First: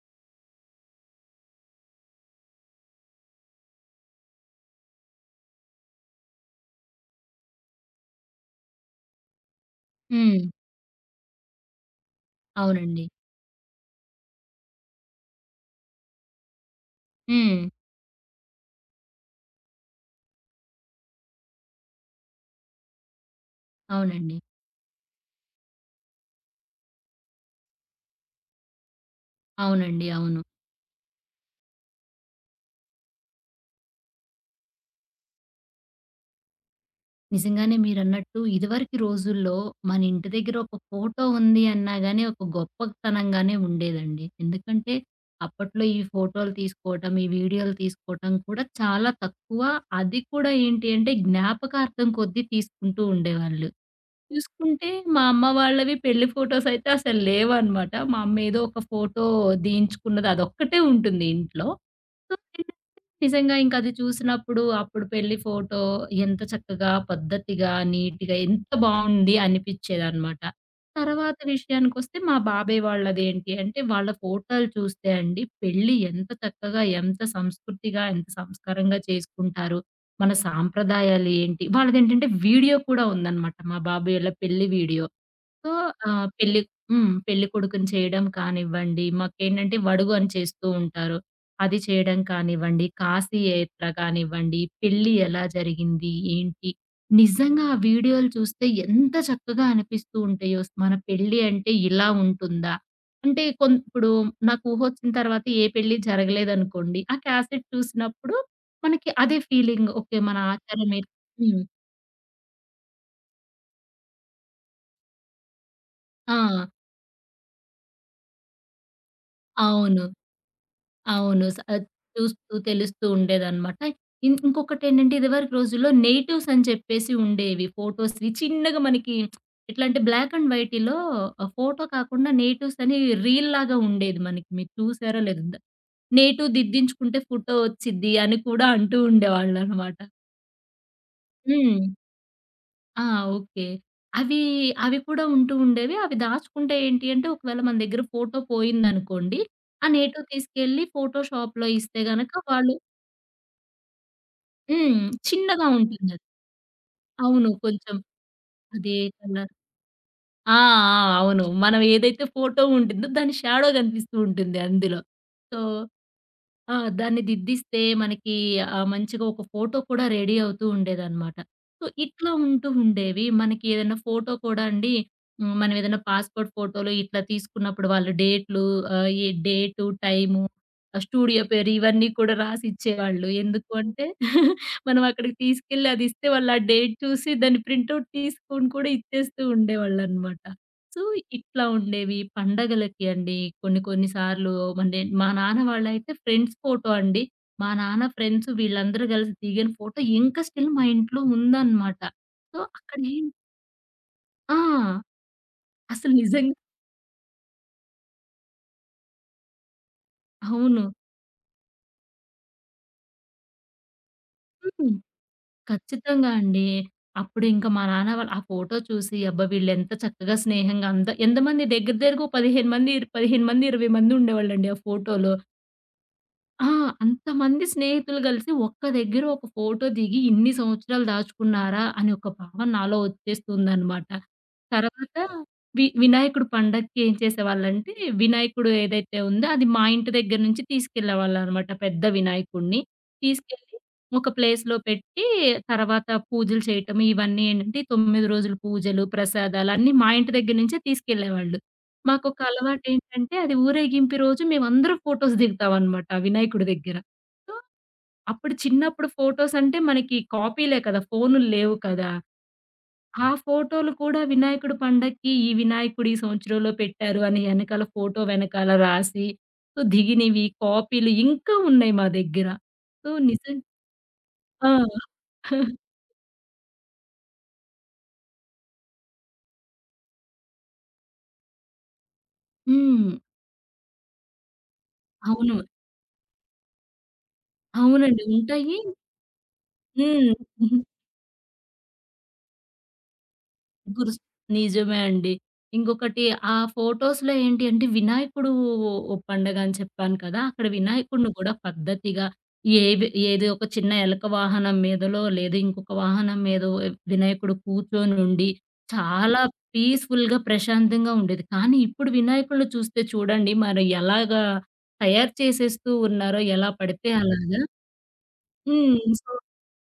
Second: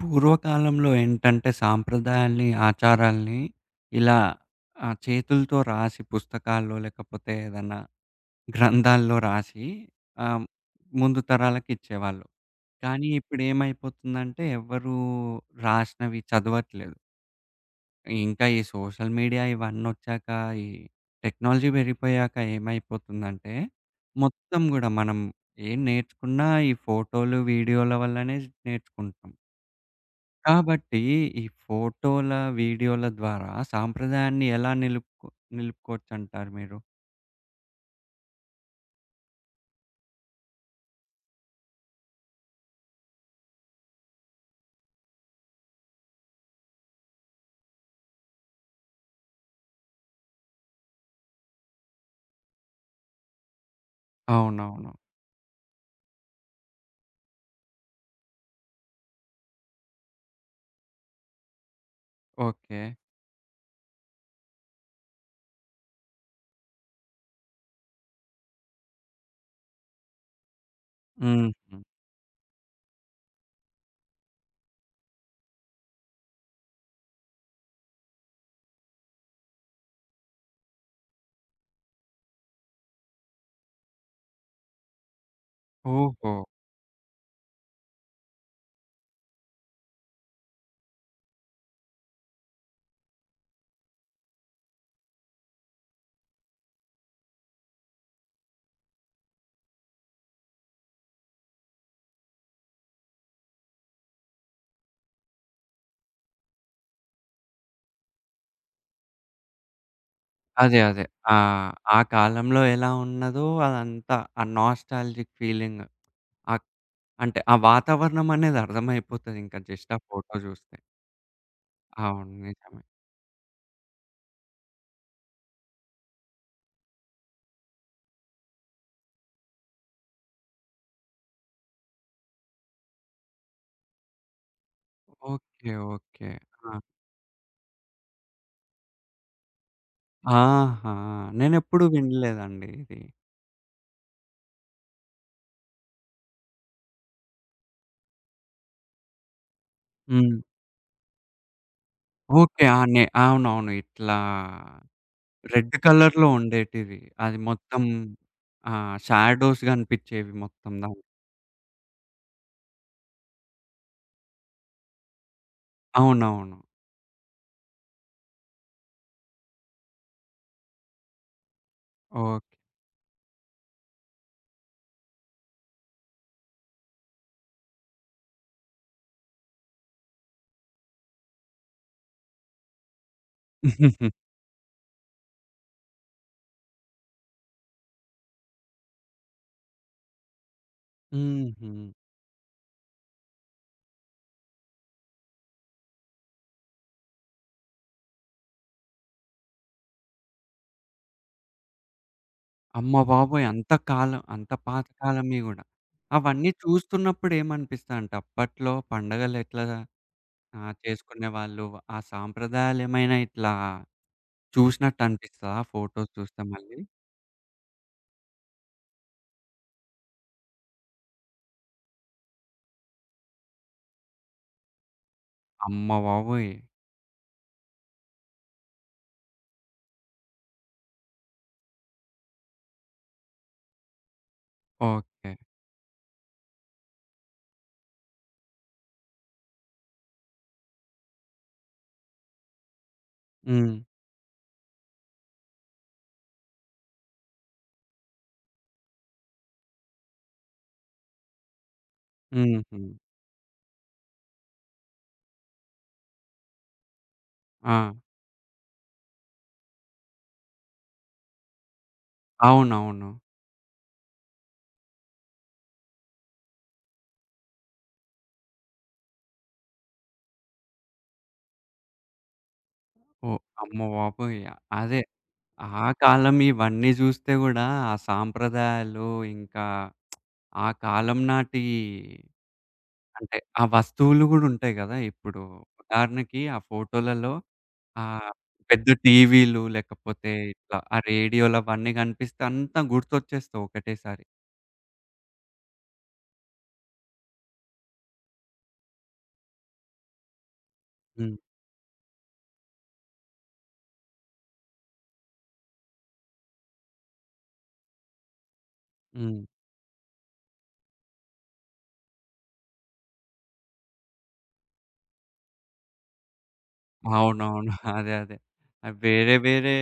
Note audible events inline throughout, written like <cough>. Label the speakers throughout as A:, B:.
A: పూర్వకాలంలో ఏంటంటే సాంప్రదాయాల్ని, ఆచారాల్ని ఇలా చేతులతో రాసి పుస్తకాల్లో లేకపోతే ఏదన్నా గ్రంథాల్లో రాసి
B: హ్మ్.
A: ఆహ్, ముందు తరాలకు ఇచ్చేవాళ్ళు.
B: అవునండి.
A: కానీ ఇప్పుడేమైపోతుందంటే ఎవ్వరూ రాసినవి చదవట్లేదు.
B: హ్మ్.
A: ఇంకా ఈ సోషల్ మీడియా ఇవన్నొచ్చాక, ఈ టెక్నాలజీ పెరిగిపోయాక ఏమైపోతుందంటే,
B: అవునండి.
A: మొత్తం గూడా మనం ఏం నేర్చుకున్నా ఈ ఫోటోలు, వీడియోల వల్లనే నేర్చుకుంటాం.
B: అవునండి. అవును.
A: కాబట్టి ఈ ఫోటోల, వీడియోల ద్వారా సాంప్రదాయాన్ని ఎలా నిలుపుకో నిలుపుకోవచ్చంటారు మీరు?
B: నిజంగానే మీరన్నట్టు ఇదివరకి రోజుల్లో మన ఇంటి దగ్గర ఒక ఫోటో ఉంది అన్నా గాని ఒక గొప్పతనంగానే ఉండేదండి. ఎందుకంటే అప్పట్లో ఈ ఫోటోలు తీసుకోవటం, ఈ వీడియోలు తీసుకోవటం కూడా చాలా తక్కువ. అది కూడా ఏంటి అంటే జ్ఞాపకార్థం కొద్దీ తీసుకుంటూ ఉండేవాళ్ళు. చూసుకుంటే
A: అవునవును.
B: మా అమ్మ వాళ్ళవి పెళ్లి ఫోటోసయితే అసలు లేవనమాట. మా అమ్మ ఏదో ఒక ఫోటో దియించుకున్నది అదొక్కటే ఉంటుంది ఇంట్లో. సో, ఏంటంటే
A: ఓకే.
B: నిజంగా ఇంక అది చూసినప్పుడు అప్పుడు పెళ్లి ఫోటో ఎంత చక్కగా, పద్ధతిగా, నీట్‌గా ఎంత బావుంది అనిపిచ్చేదనమాట. తర్వాత
A: హుహు.
B: విషయానికొస్తే మా బాబాయ్ వాళ్ళదేంటి అంటే వాళ్ళ ఫోటోలు చూస్తే అండి పెళ్లి ఎంత చక్కగా, ఎంత సంస్కృతిగా, ఎంత సంస్కారంగా చేసుకుంటారు. మన సాంప్రదాయాలేంటి? వాళ్ళదేంటంటే వీడియో కూడా ఉందనమాట. మా బాబు వాళ్ళ పెళ్లి వీడియో. సో,
A: ఓహో!
B: పెళ్లి హ్మ్. పెళ్ళికొడుకుని చేయడం కానివ్వండి, మాకేంటంటే వడుగు అని చేస్తూ ఉంటారు. అది చేయడం కానివ్వండి, కాశీ యాత్ర కానివ్వండి, పెళ్లి ఎలా జరిగింది, ఏంటి? నిజంగా ఆ వీడియోలు చూస్తే ఎంత చక్కగా అనిపిస్తూ ఉంటాయో, మన పెళ్లి అంటే ఇలా ఉంటుందా? అంటే ఇప్పుడు నాకు ఊహొచ్చిన తర్వాత ఏ పెళ్లి జరగలేదనుకోండి, ఆ క్యాసెట్ చూసినప్పుడు మనకి అదే ఫీలింగ్. ఓకే. మన
A: అదే.
B: ఆచారం
A: అదే. ఆ!
B: హ్మ్.
A: ఆ కాలంలో ఎలా ఉన్నదో అదంతా ఆ నాస్టాల్జిక్ ఫీలింగ్.
B: ఆ!
A: ఆక్ అంటే ఆ వాతావరణం అనేది అర్థమైపోతదింక జస్ట్ ఆ
B: అవును.
A: ఫోటో చూస్తే.
B: అవును.
A: అవును.
B: చూస్తూ
A: నిజమే.
B: తెలుస్తూ ఉండేదనమాట. ఇంకొకటేంటంటే ఇదివరకు రోజుల్లో నెటివ్స్ అని చెప్పేసి ఉండేవి. ఫోటోస్‌వి చిన్నగా మనకి ఎట్లా అంటే బ్లాక్ అండ్ వైట్‌లో ఫోటో కాకుండా నేటివ్స్ అని రీల్ లాగా ఉండేది మనకి. మీరు చూసారో లేదో.
A: ఓకే. ఓకే.
B: నేటివ్
A: ఆ!
B: దిద్దించుకుంటే ఫోటో వచ్చిద్ది అని కూడా అంటూ ఉండేవాళ్ళనమాట.
A: ఆహా!
B: హ్మ్.
A: నేనెప్పుడు వినలేదండి ఇది.
B: ఆ! ఓకే. అవి, అవి కూడా ఉంటూ ఉండేవి. అవి దాచుకుంటే ఏంటి అంటే ఒకవేళ మన దగ్గర ఫోటో పోయిందనుకోండి. ఆ నేటివ్
A: హ్మ్.
B: తీసుకెళ్ళి ఫోటో షాప్‌లో ఇస్తే గనక
A: ఓకే.
B: వాళ్ళు
A: ఆ! అవునవును. ఇట్లా
B: హ్మ్. చిన్నగా
A: రెడ్
B: ఉంటుందది.
A: కలర్‌లో ఉండేటివి. అది
B: అవును.
A: మొత్తం
B: కొంచెం
A: ఆ!
B: అదే కలర్.
A: షాడోస్ గనిపిచ్చేవి
B: ఆ!
A: మొత్తం
B: ఆ!
A: దాంట్లో.
B: అవును. మనం ఏదైతే ఫోటో ఉంటుందో దాని షాడో కనిపిస్తూ ఉంటుంది అందులో. సో,
A: అవునవును.
B: ఆ! దాన్ని దిద్దిస్తే మనకి మంచిగా ఒక ఫోటో కూడా రెడీ అవుతూ ఉండేదనమాట. సో, ఇట్లా
A: ఓకే.
B: ఉంటూ ఉండేవి. మనకి ఏదైనా ఫోటో కూడా అండి హ్మ్, మనం ఏదైనా పాస్‌పోర్ట్ ఫోటోలు ఇట్లా తీసుకున్నప్పుడు వాళ్ళు డేట్లు ఏ డేటు, టైము, ఆ స్టూడియో పేరు ఇవన్నీ కూడా రాసిచ్చేవాళ్ళు. ఎందుకు అంటే మనం అక్కడికి తీసుకెళ్ళి అది ఇస్తే వాళ్ళు ఆ డేట్ చూసి దాని ప్రింటౌట్ తీసుకొని కూడా ఇచ్చేస్తూ ఉండేవాళ్ళనమాట. సో, ఇట్లా
A: హుహు.
B: ఉండేవి. పండగలకి అండి కొన్ని కొన్ని సార్లు మా నాన్న వాళ్ళైతే ఫ్రెండ్స్ ఫోటో అండి. మా నాన్న ఫ్రెండ్స్ వీళ్ళందరూ కలిసి దిగిన ఫోటో ఇంకా స్టిల్ మా ఇంట్లో ఉందనమాట. సో,
A: అమ్మ
B: అక్కడేం
A: బాబోయ్! అంత కాలం అంత
B: ఆ!
A: పాత కాలంవి గూడా.
B: అసలు
A: అవన్నీ
B: నిజంగా
A: చూస్తున్నప్పుడు ఏమనిపిస్తాయంటే అప్పట్లో పండగలెట్లా
B: అవును.
A: చేసుకునేవాళ్ళు, ఆ సాంప్రదాయాలేమైనా ఇట్లా
B: హ్మ్.
A: చూసినట్టనిపిస్తదా ఫోటోస్
B: ఖచ్చితంగా
A: చూస్తే
B: అండి.
A: మళ్ళీ?
B: అప్పుడు ఇంకా మా నాన్న వాళ్ళు ఆ ఫోటో చూసి అబ్బా! వీళ్ళెంత చక్కగా స్నేహంగా అంత ఎంతమంది దగ్గర దగ్గరగా ఓ 15 మంది, 15 మంది, 20 మంది ఉండేవాళ్ళండి ఆ ఫోటోలో.
A: అమ్మ బాబోయ్!
B: ఆ! అంతమంది స్నేహితులు కలిసి ఒక్క దగ్గర ఒక ఫోటో దిగి ఇన్ని సంవత్సరాలు దాచుకున్నారా అని ఒక భావన నాలో వచ్చేస్తుందనమాట. తర్వాత
A: ఓకే.
B: వినాయకుడు పండక్కి ఏం చేసేవాళ్ళంటే, వినాయకుడు ఏదైతే ఉందో అది మా ఇంటి దగ్గర నుంచి తీసుకెళ్ళేవాళ్ళనమాట పెద్ద వినాయకుడిని.
A: హ్మ్.
B: తీసుకెళ్ళి ఒక ప్లేస్‌లో పెట్టి తర్వాత పూజలు చేయటం ఇవన్నీ ఏంటంటే 9 రోజులు పూజలు, ప్రసాదాలు అన్నీ మా ఇంటి దగ్గర నుంచే తీసుకెళ్ళేవాళ్ళు. మాకొక
A: హుహు.
B: అలవాటేంటంటే, అది ఊరేగింపు రోజు మేమందరం ఫోటోస్ దిగుతామనమాట ఆ వినాయకుడి దగ్గర. సో,
A: ఆ!
B: అప్పుడు చిన్నప్పుడు ఫోటోస్ అంటే మనకి కాపీలే కదా! ఫోనులు లేవు కదా!
A: అవునవును.
B: ఆ ఫోటోలు కూడా వినాయకుడి పండక్కి ఈ వినాయకుడు ఈ సంవత్సరంలో పెట్టారు అని ఎనకాల ఫోటో వెనకాల రాసి, సో, దిగినవి కాపీలు ఇంకా ఉన్నాయి మా దగ్గర. So,
A: oh!
B: నిజం
A: అమ్మ బాబోయ్!
B: ఆ!
A: అదే.
B: <laughs>
A: ఆ కాలం ఇవన్నీ జూస్తే గూడా ఆ సాంప్రదాయాలు, ఇంకా ఆ కాలం నాటి
B: హ్మ్.
A: అంటే, ఆ వస్తువులు గూడుంటాయి గదా! ఇప్పుడు
B: అవును.
A: ఉదాహరణకి ఆ ఫోటోలలో
B: అవునండి.
A: ఆహ్,
B: ఉంటాయి.
A: పెద్ద టీవీలు, లేకపోతే
B: హ్మ్.
A: ఇట్లా ఆ రేడియోలు అవన్నీ గనిపిస్తే అంతా గుర్తొచ్చేస్తాయి
B: గురుస్
A: ఒకటేసారి.
B: నిజమే అండి. ఇంకొకటి ఆ ఫోటోస్‌లో ఏంటి అంటే వినాయకుడు ఓ పండగ అని చెప్పాను కదా! అక్కడ వినాయకుడిని
A: హ్మ్.
B: కూడా పద్ధతిగా ఏవి ఏదో ఒక చిన్న ఎలక వాహనం మీదలో లేదా ఇంకొక వాహనం మీదో వినాయకుడు కూర్చొనుండి
A: హ్మ్.
B: చాలా పీస్‌ఫుల్‌గా ప్రశాంతంగా ఉండేది. కానీ ఇప్పుడు వినాయకుడిని చూస్తే చూడండి మరి ఎలాగా తయారు చేసేస్తూ ఉన్నారో ఎలా పడితే అలాగా.
A: అవునవును. <laughs> అదే. అదే.
B: హ్మ్. సో,
A: వేరే వేరే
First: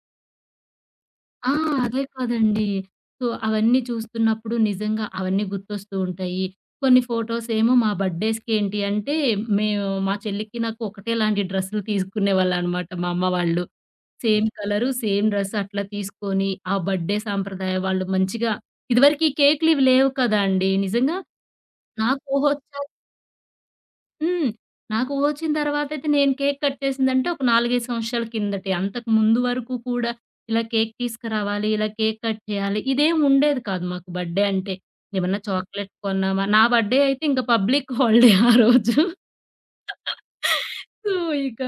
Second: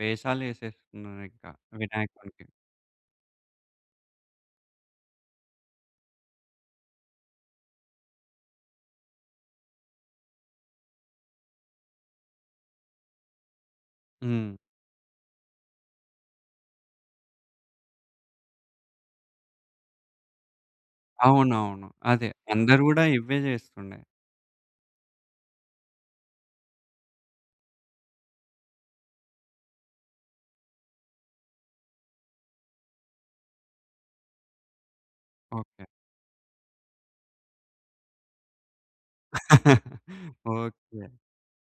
A: వేషాలేసేస్తున్నారు ఇంకా
B: ఆ! అదే
A: వినాయకునికి.
B: కాదండి. సో, అవన్నీ చూస్తున్నప్పుడు నిజంగా అవన్నీ గుర్తొస్తూ ఉంటాయి. కొన్ని ఫోటోస్ ఏమో మా బర్త్‌డేస్‌కి ఏంటి అంటే, మేము మా చెల్లికి నాకు ఒకటేలాంటి డ్రెస్సులు తీసుకునేవాళ్ళనమాట మా అమ్మ వాళ్ళు. సేమ్
A: హ్మ్.
B: కలరు, సేమ్ డ్రెస్ అట్లా తీసుకొని, ఆ బర్త్‌డే సాంప్రదాయం వాళ్ళు మంచిగా ఇదివరకి కేకులు ఇవి లేవు కదా అండీ! నిజంగా
A: అవునవును.
B: నాకు
A: అదే. అందరూ
B: ఊహొచ్చాక
A: గూడా ఇవే జేస్తుండే.
B: హ్మ్. నాకు ఒచ్చిన తర్వాతయితే నేను కేక్ కట్ చేసిందంటే ఒక 4, 5 సంవత్సరాల కిందటే. అంతకు ముందు వరకు కూడా ఇలా కేక్ తీసుకురావాలి, ఇలా కేక్ కట్ చేయాలి ఇదేం ఉండేది కాదు మాకు బర్త్‌డే అంటే. ఏమన్నా
A: ఓకే.
B: చాక్లెట్ కొన్నామా నా బర్త్‌డే అయితే ఇంకా పబ్లిక్ హాలిడే ఆ రోజు.
A: <laughs> ఓకే.
B: సో, ఇక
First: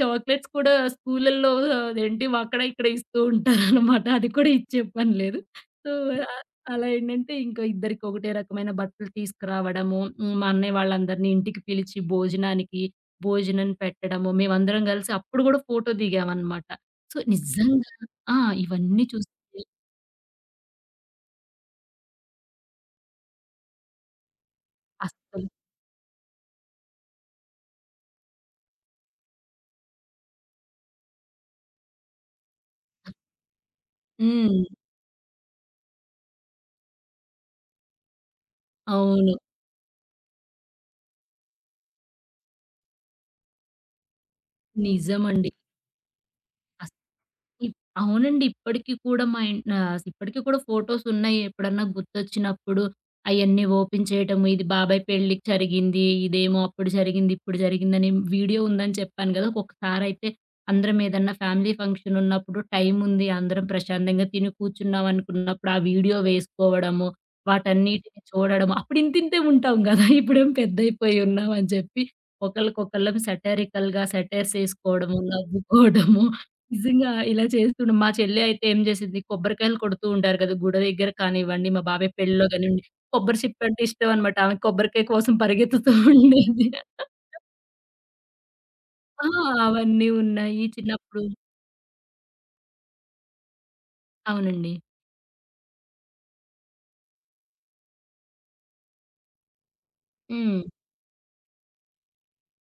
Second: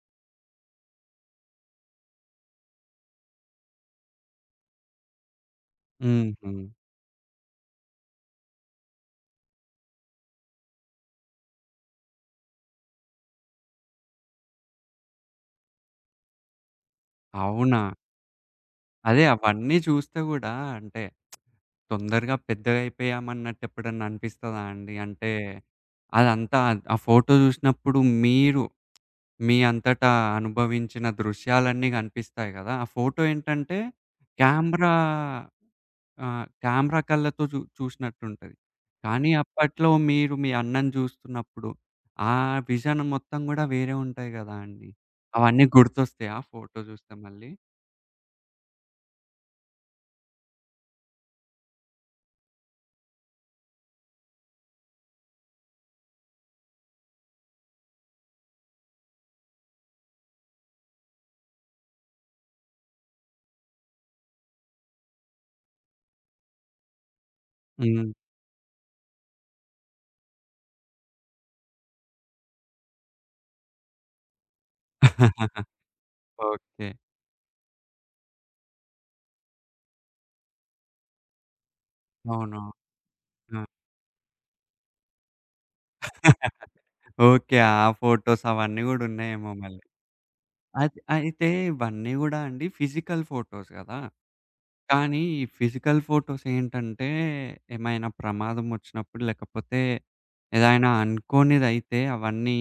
B: చాక్లెట్స్ కూడా స్కూలల్లో అదేంటి అక్కడ, ఇక్కడ ఇస్తూ ఉంటారనమాట. అది కూడా ఇచ్చే పని లేదు. సో, ఆహ్,
A: హుహు.
B: అలా ఏంటంటే ఇంకా ఇద్దరికి ఒకటే రకమైన బట్టలు తీసుకురావడము. హ్మ్, మా అన్నయ్య వాళ్ళందరిని ఇంటికి పిలిచి భోజనానికి, భోజనం పెట్టడము. మేమందరం కలిసి అప్పుడు కూడా ఫోటో దిగామనమాట. సో,
A: అవునా?
B: నిజంగా ఆ! ఇవన్నీ
A: అదే
B: చూస్తే
A: అవన్నీ చూస్తే గూడా అంటే తొందరగా పెద్దగయిపోయామన్నట్టు ఎప్పుడన్నా అనిపిస్తదా అండి? అంటే
B: అస్సలు
A: అదంతా ఆ ఫోటో జూసినప్పుడు మీరు మీ అంతటా అనుభవించిన దృశ్యాలన్నీ గనిపిస్తాయి గదా! ఆ ఫోటో ఏంటంటే
B: హ్మ్.
A: కెమెరా ఆ! కెమెరా కళ్ళతో చూసినట్టుంటది. కానీ
B: అవును.
A: అప్పట్లో మీరు మీ అన్నని చూస్తున్నప్పుడు, ఆ విజన్ మొత్తం గూడా వేరే ఉంటాయి గదా అండి.
B: నిజమండి.
A: అవన్నీ గుర్తొస్తాయా ఫోటో
B: అస్
A: చూస్తే మళ్ళీ?
B: ఇప్ అవునండి. ఇప్పటికి కూడా మా ఇప్పటికి కూడా ఫోటోసున్నాయి. ఎప్పుడన్నా గుర్తొచ్చినప్పుడు అయన్నీ ఓపెన్ చేయటము. ఇది బాబాయ్ పెళ్ళికి జరిగింది. ఇదేమో అప్పుడు జరిగింది, ఇప్పుడు జరిగిందని వీడియో ఉందని చెప్పాను గదా! ఒక్కొక్కసారయితే అందరం ఏదన్నా ఫ్యామిలీ ఫంక్షనున్నప్పుడు టైముంది, అందరం ప్రశాంతంగా తిని కూర్చున్నాం అనుకున్నప్పుడు ఆ వీడియో వేసుకోవడము,
A: హ్మ్.
B: వాటన్నిటిని చూడడము. అప్పుడు ఇంతింతే ఉంటాం గదా! <laughs> ఇప్పుడేం పెద్దయిపోయి ఉన్నామని చెప్పి ఒకళ్ళకొకళ్ళం సెటైర్స్ ఏసుకోవడము, నవ్వుకోవడము.
A: ఓకే.
B: నిజంగా ఇలా చేస్తుండే మా చెల్లి అయితే ఏం చేసిద్ది, కొబ్బరికాయలు కొడుతూ ఉంటారు కదా! గుడ దగ్గర కానివ్వండి, మా బాబాయ్ పెళ్ళిలో
A: అవును.
B: కానివ్వండి, కొబ్బరి చిప్ప
A: ఆ!
B: అంటే ఇష్టం అనమాట. ఆమె కొబ్బరికాయ కోసం పరిగెత్తుతూ ఉండేది.
A: ఓకే. ఆ ఫోటోస్ అవన్నీ గూడా
B: ఆ!
A: ఉన్నాయేమో మళ్ళీ.
B: అవన్నీ ఉన్నాయి. చిన్నప్పుడు
A: అయితే ఇవన్నీ గూడా అండి ఫిజికల్ ఫోటోస్ గదా!
B: అవునండి.
A: కానీ ఈ ఫిజికల్ ఫోటోస్ ఏంటంటే, ఏమైనా ప్రమాదం ఒచ్చినప్పుడు, లేకపోతే
B: హ్మ్.
A: ఏదైనా అనుకోనిదైతే అవన్నీ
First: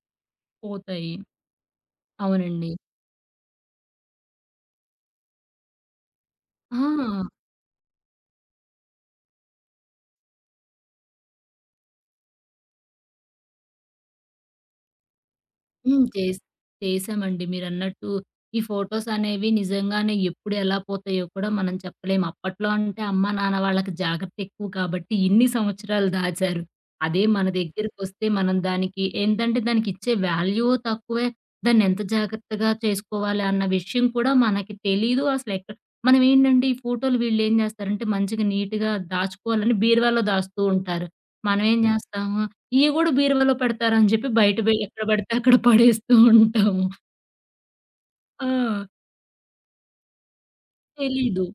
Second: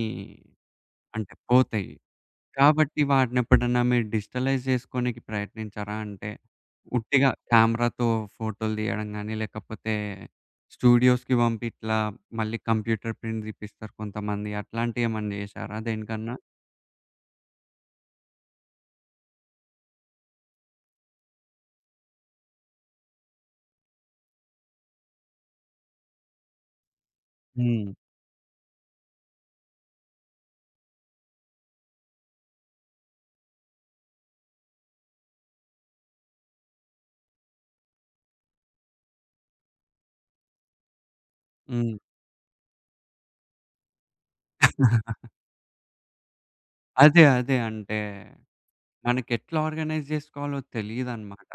B: పోతాయి.
A: అంటే పోతాయి.
B: అవునండి.
A: కాబట్టి వాటినెప్పుడన్నా మీరు డిజిటలైజ్ జేసుకోనికి ప్రయత్నించారా? అంటే
B: ఆ!
A: ఉట్టిగా కెమెరాతో ఫోటోలు తీయడం గానీ, లేకపోతే స్టూడియోస్‌కి పంపి ఇట్లా మళ్ళీ కంప్యూటర్ ప్రింట్ తీపిస్తారు కొంతమంది. అట్లాంటియేమన్నా జేశారా
B: హ్మ్.
A: దేనికన్నా?
B: చేశామండి. మీరన్నట్టు ఈ ఫోటోస్ అనేవి నిజంగానే ఎప్పుడు ఎలా పోతాయో కూడా మనం చెప్పలేం. అప్పట్లో అంటే అమ్మా, నాన్న వాళ్ళకి జాగ్రత్త ఎక్కువ కాబట్టి ఇన్ని సంవత్సరాలు దాచారు. అదే మన
A: హ్మ్.
B: దగ్గరికొస్తే మనం దానికి ఏంటంటే దానికిచ్చే వాల్యూ తక్కువే. దాన్నెంత జాగ్రత్తగా చేసుకోవాలి అన్న విషయం కూడా మనకి తెలీదు. అసలెక్కడ మనం ఏంటంటే ఈ ఫోటోలు వీళ్ళేం చేస్తారంటే మంచిగా నీట్‌గా దాచుకోవాలని బీరువాలో దాస్తూ ఉంటారు. మనమేం హ్మ్.
A: హ్మ్.
B: చేస్తాం ఇయి గూడా బీరువాలో పెడతారని జెప్పి బయట ఎక్కడ బడితే అక్కడ పడేస్తూ ఉంటాము.
A: అదే. అదే. అంటే
B: ఆ!
A: మనకెట్లా ఆర్గనైజ్ జేసుకోవాలో
B: తెలీదు.
A: తెలీదనమాట.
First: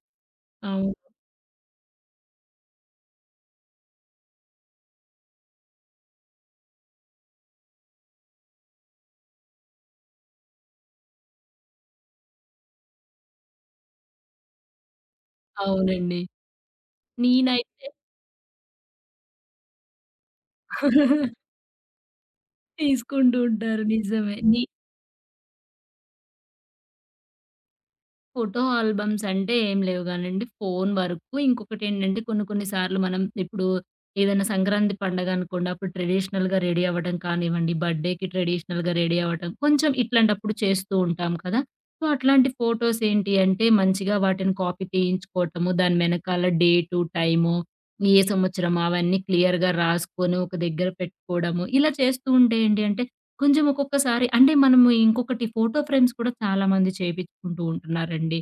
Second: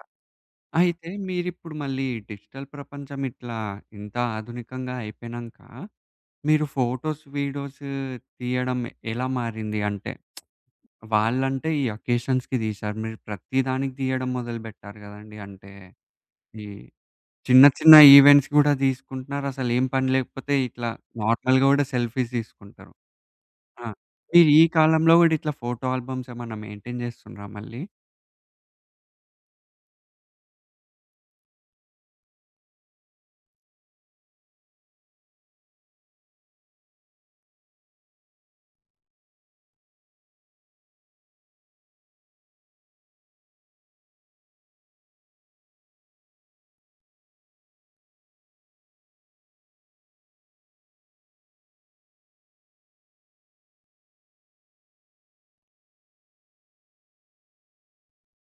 B: అవును.
A: అయితే మీరిప్పుడు మళ్ళీ డిజిటల్ ప్రపంచం ఇట్లా ఇంత ఆధునికంగా అయిపోయినంక, మీరు ఫోటోస్, వీడియోస్ తీయడం ఎలా మారింది? అంటే వాళ్ళంటే ఈ అకేషన్స్‌కి తీశారు. మీరు ప్రతి దానికి తీయడం మొదలుపెట్టారు గదండీ! అంటే
B: అవునండి.
A: ఈ చిన్న
B: నేనైతే
A: చిన్న ఈవెంట్స్ గూడా తీసుకుంటున్నారు. అసలేం పని లేకపోతే ఇట్లా
B: <laughs>
A: నార్మల్‌గా గూడా సెల్ఫీస్ తీసుకుంటారు.
B: తీసుకుంటూ ఉంటారు.
A: ఆ!
B: నిజమే.
A: మీరు ఈ కాలంలో గూడా ఇట్లా ఫోటో ఆల్బమ్స్ ఏమన్నా మెయింటైన్ చేస్తుండ్రా మళ్ళీ?
B: ఫోటో ఆల్బమ్స్ అంటే ఏం లేవు గానండి. ఫోను వరకు. ఇంకొకటేంటంటే కొన్ని కొన్ని సార్లు మనం ఇప్పుడు ఏదైనా సంక్రాంతి పండగ అనుకోండి. అప్పుడు ట్రెడిషనల్‌గా రెడీ అవ్వడం కానివ్వండి, బర్త్‌డేకి ట్రెడిషనల్‌గా రెడీ అవ్వటం, కొంచెం ఇట్లాంటప్పుడు చేస్తూ ఉంటాం కదా! సో, అట్లాంటి ఫోటోస్ ఏంటి అంటే మంచిగా వాటిని కాపీ తీయించుకోవటము. దాని వెనకాల డేటు, టైము, ఏ సంవత్సరం అవన్నీ క్లియర్‌గా రాసుకొని ఒక దగ్గర పెట్టుకోవడము. ఇలా చేస్తూ ఉంటే ఏంటి అంటే కొంచెం ఒక్కొక్కసారి అంటే మనము ఇంకొకటి ఫోటో ఫ్రేమ్స్ కూడా చాలామంది చేపించుకుంటూ ఉంటున్నారండి.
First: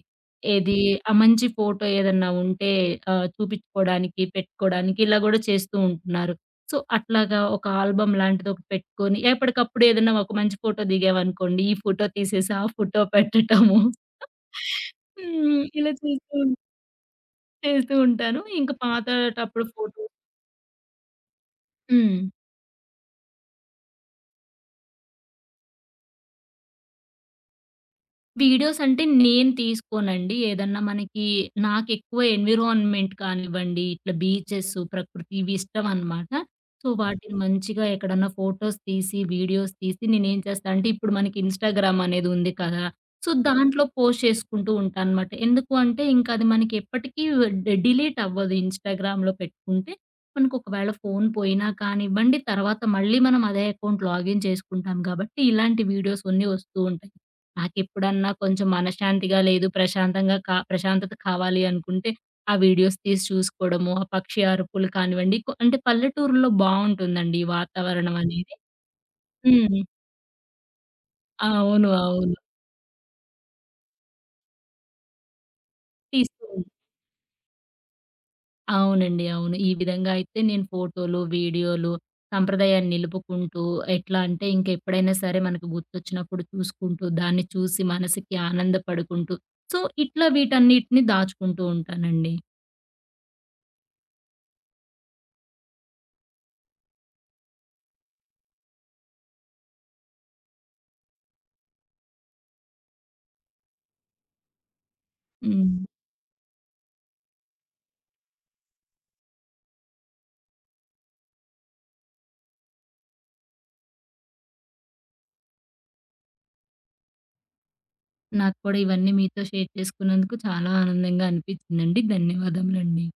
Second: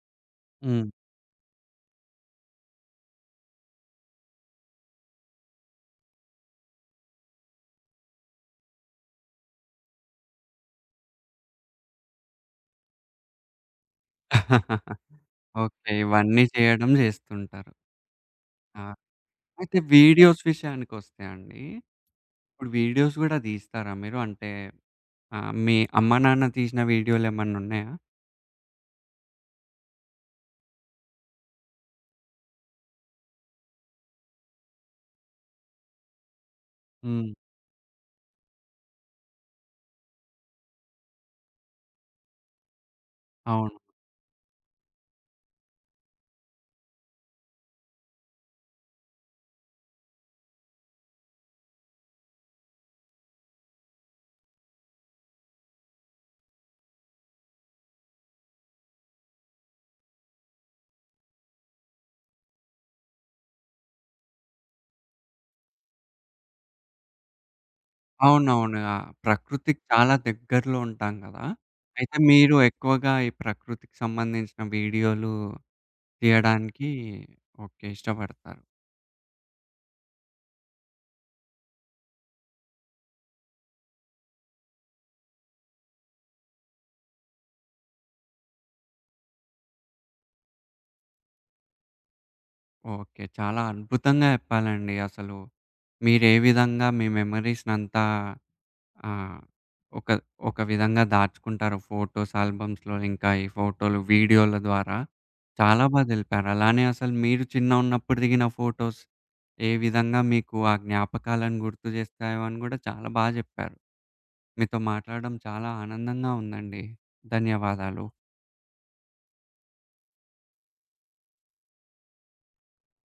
B: ఏది
A: హ్మ్.
B: ఆ మంచి ఫోటో ఏదన్నా ఉంటే చూపించుకోవడానికి, పెట్టుకోవడానికి ఇలా గూడా చేస్తూ ఉంటున్నారు. సో, అట్లాగా ఒక ఆల్బమ్ లాంటిది ఒకటి పెట్టుకొని ఎప్పటికప్పుడు ఏదన్నా ఒక మంచి ఫోటో దిగామనుకోండి, ఈ ఫోటో తీసేసి ఆ ఫోటో పెట్టటము.
A: <laughs>
B: హ్మ్.
A: ఓకే.
B: ఇలా చేస్తూ
A: ఇవన్నీ చేయడం చేస్తుంటారు.
B: చేస్తూ ఉంటాను. ఇంకా
A: ఆ!
B: పాతటప్పుడు
A: అయితే
B: ఫోటో
A: వీడియోస్ విషయానికొస్తే అండి,
B: హ్మ్.
A: ఇప్పుడు వీడియోస్ గూడా తీస్తారా మీరు? అంటే మీ అమ్మ, నాన్న తీసిన వీడియోలేమన్నున్నాయా?
B: వీడియోస్ అంటే నేను తీసుకోనండి. ఏదన్నా మనకి నాకెక్కువ ఎన్విరాన్మెంట్ కానివ్వండి, ఇట్లా బీచెస్, ప్రకృతి ఇవి ఇష్టమనమాట. సో, హ్మ్.
A: హ్మ్.
B: వాటిని మంచిగా ఎక్కడన్నా ఫోటోస్ తీసి, వీడియోస్ తీసి నేనేం చేస్తా అంటే ఇప్పుడు మనకి ఇన్‌స్టాగ్రామ్ అనేది ఉంది కదా! సో, అవును.
A: అవును.
B: దాంట్లో పోస్ట్ చేసుకుంటూ ఉంటా అనమాట. ఎందుకు అంటే ఇంకా అది మనకి ఎప్పటికీ డిలీట్ అవ్వదు ఇన్‌స్టాగ్రామ్‌లో పెట్టుకుంటే. మనకు ఒకవేళ ఫోను పోయినా కానివ్వండి, తర్వాత మళ్ళీ మనం అదే అకౌంట్ లాగిన్ చేసుకుంటాం కాబట్టి ఇలాంటి వీడియోస్ అన్నీ వస్తూ ఉంటాయి. నాకెప్పుడన్నా కొంచెం మనశ్శాంతిగా లేదు, ప్రశాంతంగా ప్రశాంతత కావాలి అనుకుంటే, ఆ వీడియోస్ తీసి చూసుకోవడము, ఆ పక్షి అరుపులు కానివ్వండి, అంటే పల్లెటూరులో బావుంటుందండి ఈ వాతావరణం అనేది.
A: అవునవును. ఆ!
B: హ్మ్.
A: ప్రకృతికి చాలా దగ్గరలో ఉంటాం గదా!
B: అవును.
A: అయితే
B: అవును.
A: మీరు ఎక్కువగా ఈ ప్రకృతికి సంబంధించిన వీడియోలు
B: తీస్తూ ఉం
A: తీయడానికి ఓకే. ఇష్టపడతారు.
B: అవునండి. అవును. ఈ విధంగా అయితే నేను ఫోటోలు, వీడియోలు సంప్రదాయాన్ని నిలుపుకుంటూ, ఎట్లా అంటే ఇంకెప్పుడైనా సరే మనకు గుర్తొచ్చినప్పుడు చూసుకుంటూ, దాన్ని చూసి మనసుకి ఆనందపడుకుంటూ, సో, ఇట్లా వీటన్నిటిని దాచుకుంటూ ఉంటానండి.
A: ఓకే. చాలా అద్భుతంగా చెప్పాలండి అసలు. మీరే విధంగా మీ మెమోరీస్‌నంతా ఆ! ఒక ఒక విధంగా దాచుకుంటారు ఫోటోస్ ఆల్బమ్స్‌లో ఇంకా ఈ ఫోటోలు, వీడియోల ద్వారా.
B: హ్మ్.
A: చాలా బా తెలిపారు. అలానే అసలు మీరు చిన్నగున్నప్పుడు దిగిన ఫోటోస్ ఏ విధంగా మీకు ఆ జ్ఞాపకాలను గుర్తు చేస్తాయో అని గూడా చాలా బా జెప్పారు. మీతో మాట్లాడడం చాలా ఆనందంగా ఉందండి. ధన్యవాదాలు.
B: నాకు కూడా ఇవన్నీ మీతో షేర్ చేసుకున్నందుకు చాలా ఆనందంగా అనిపించిందండి. ధన్యవాదములండి.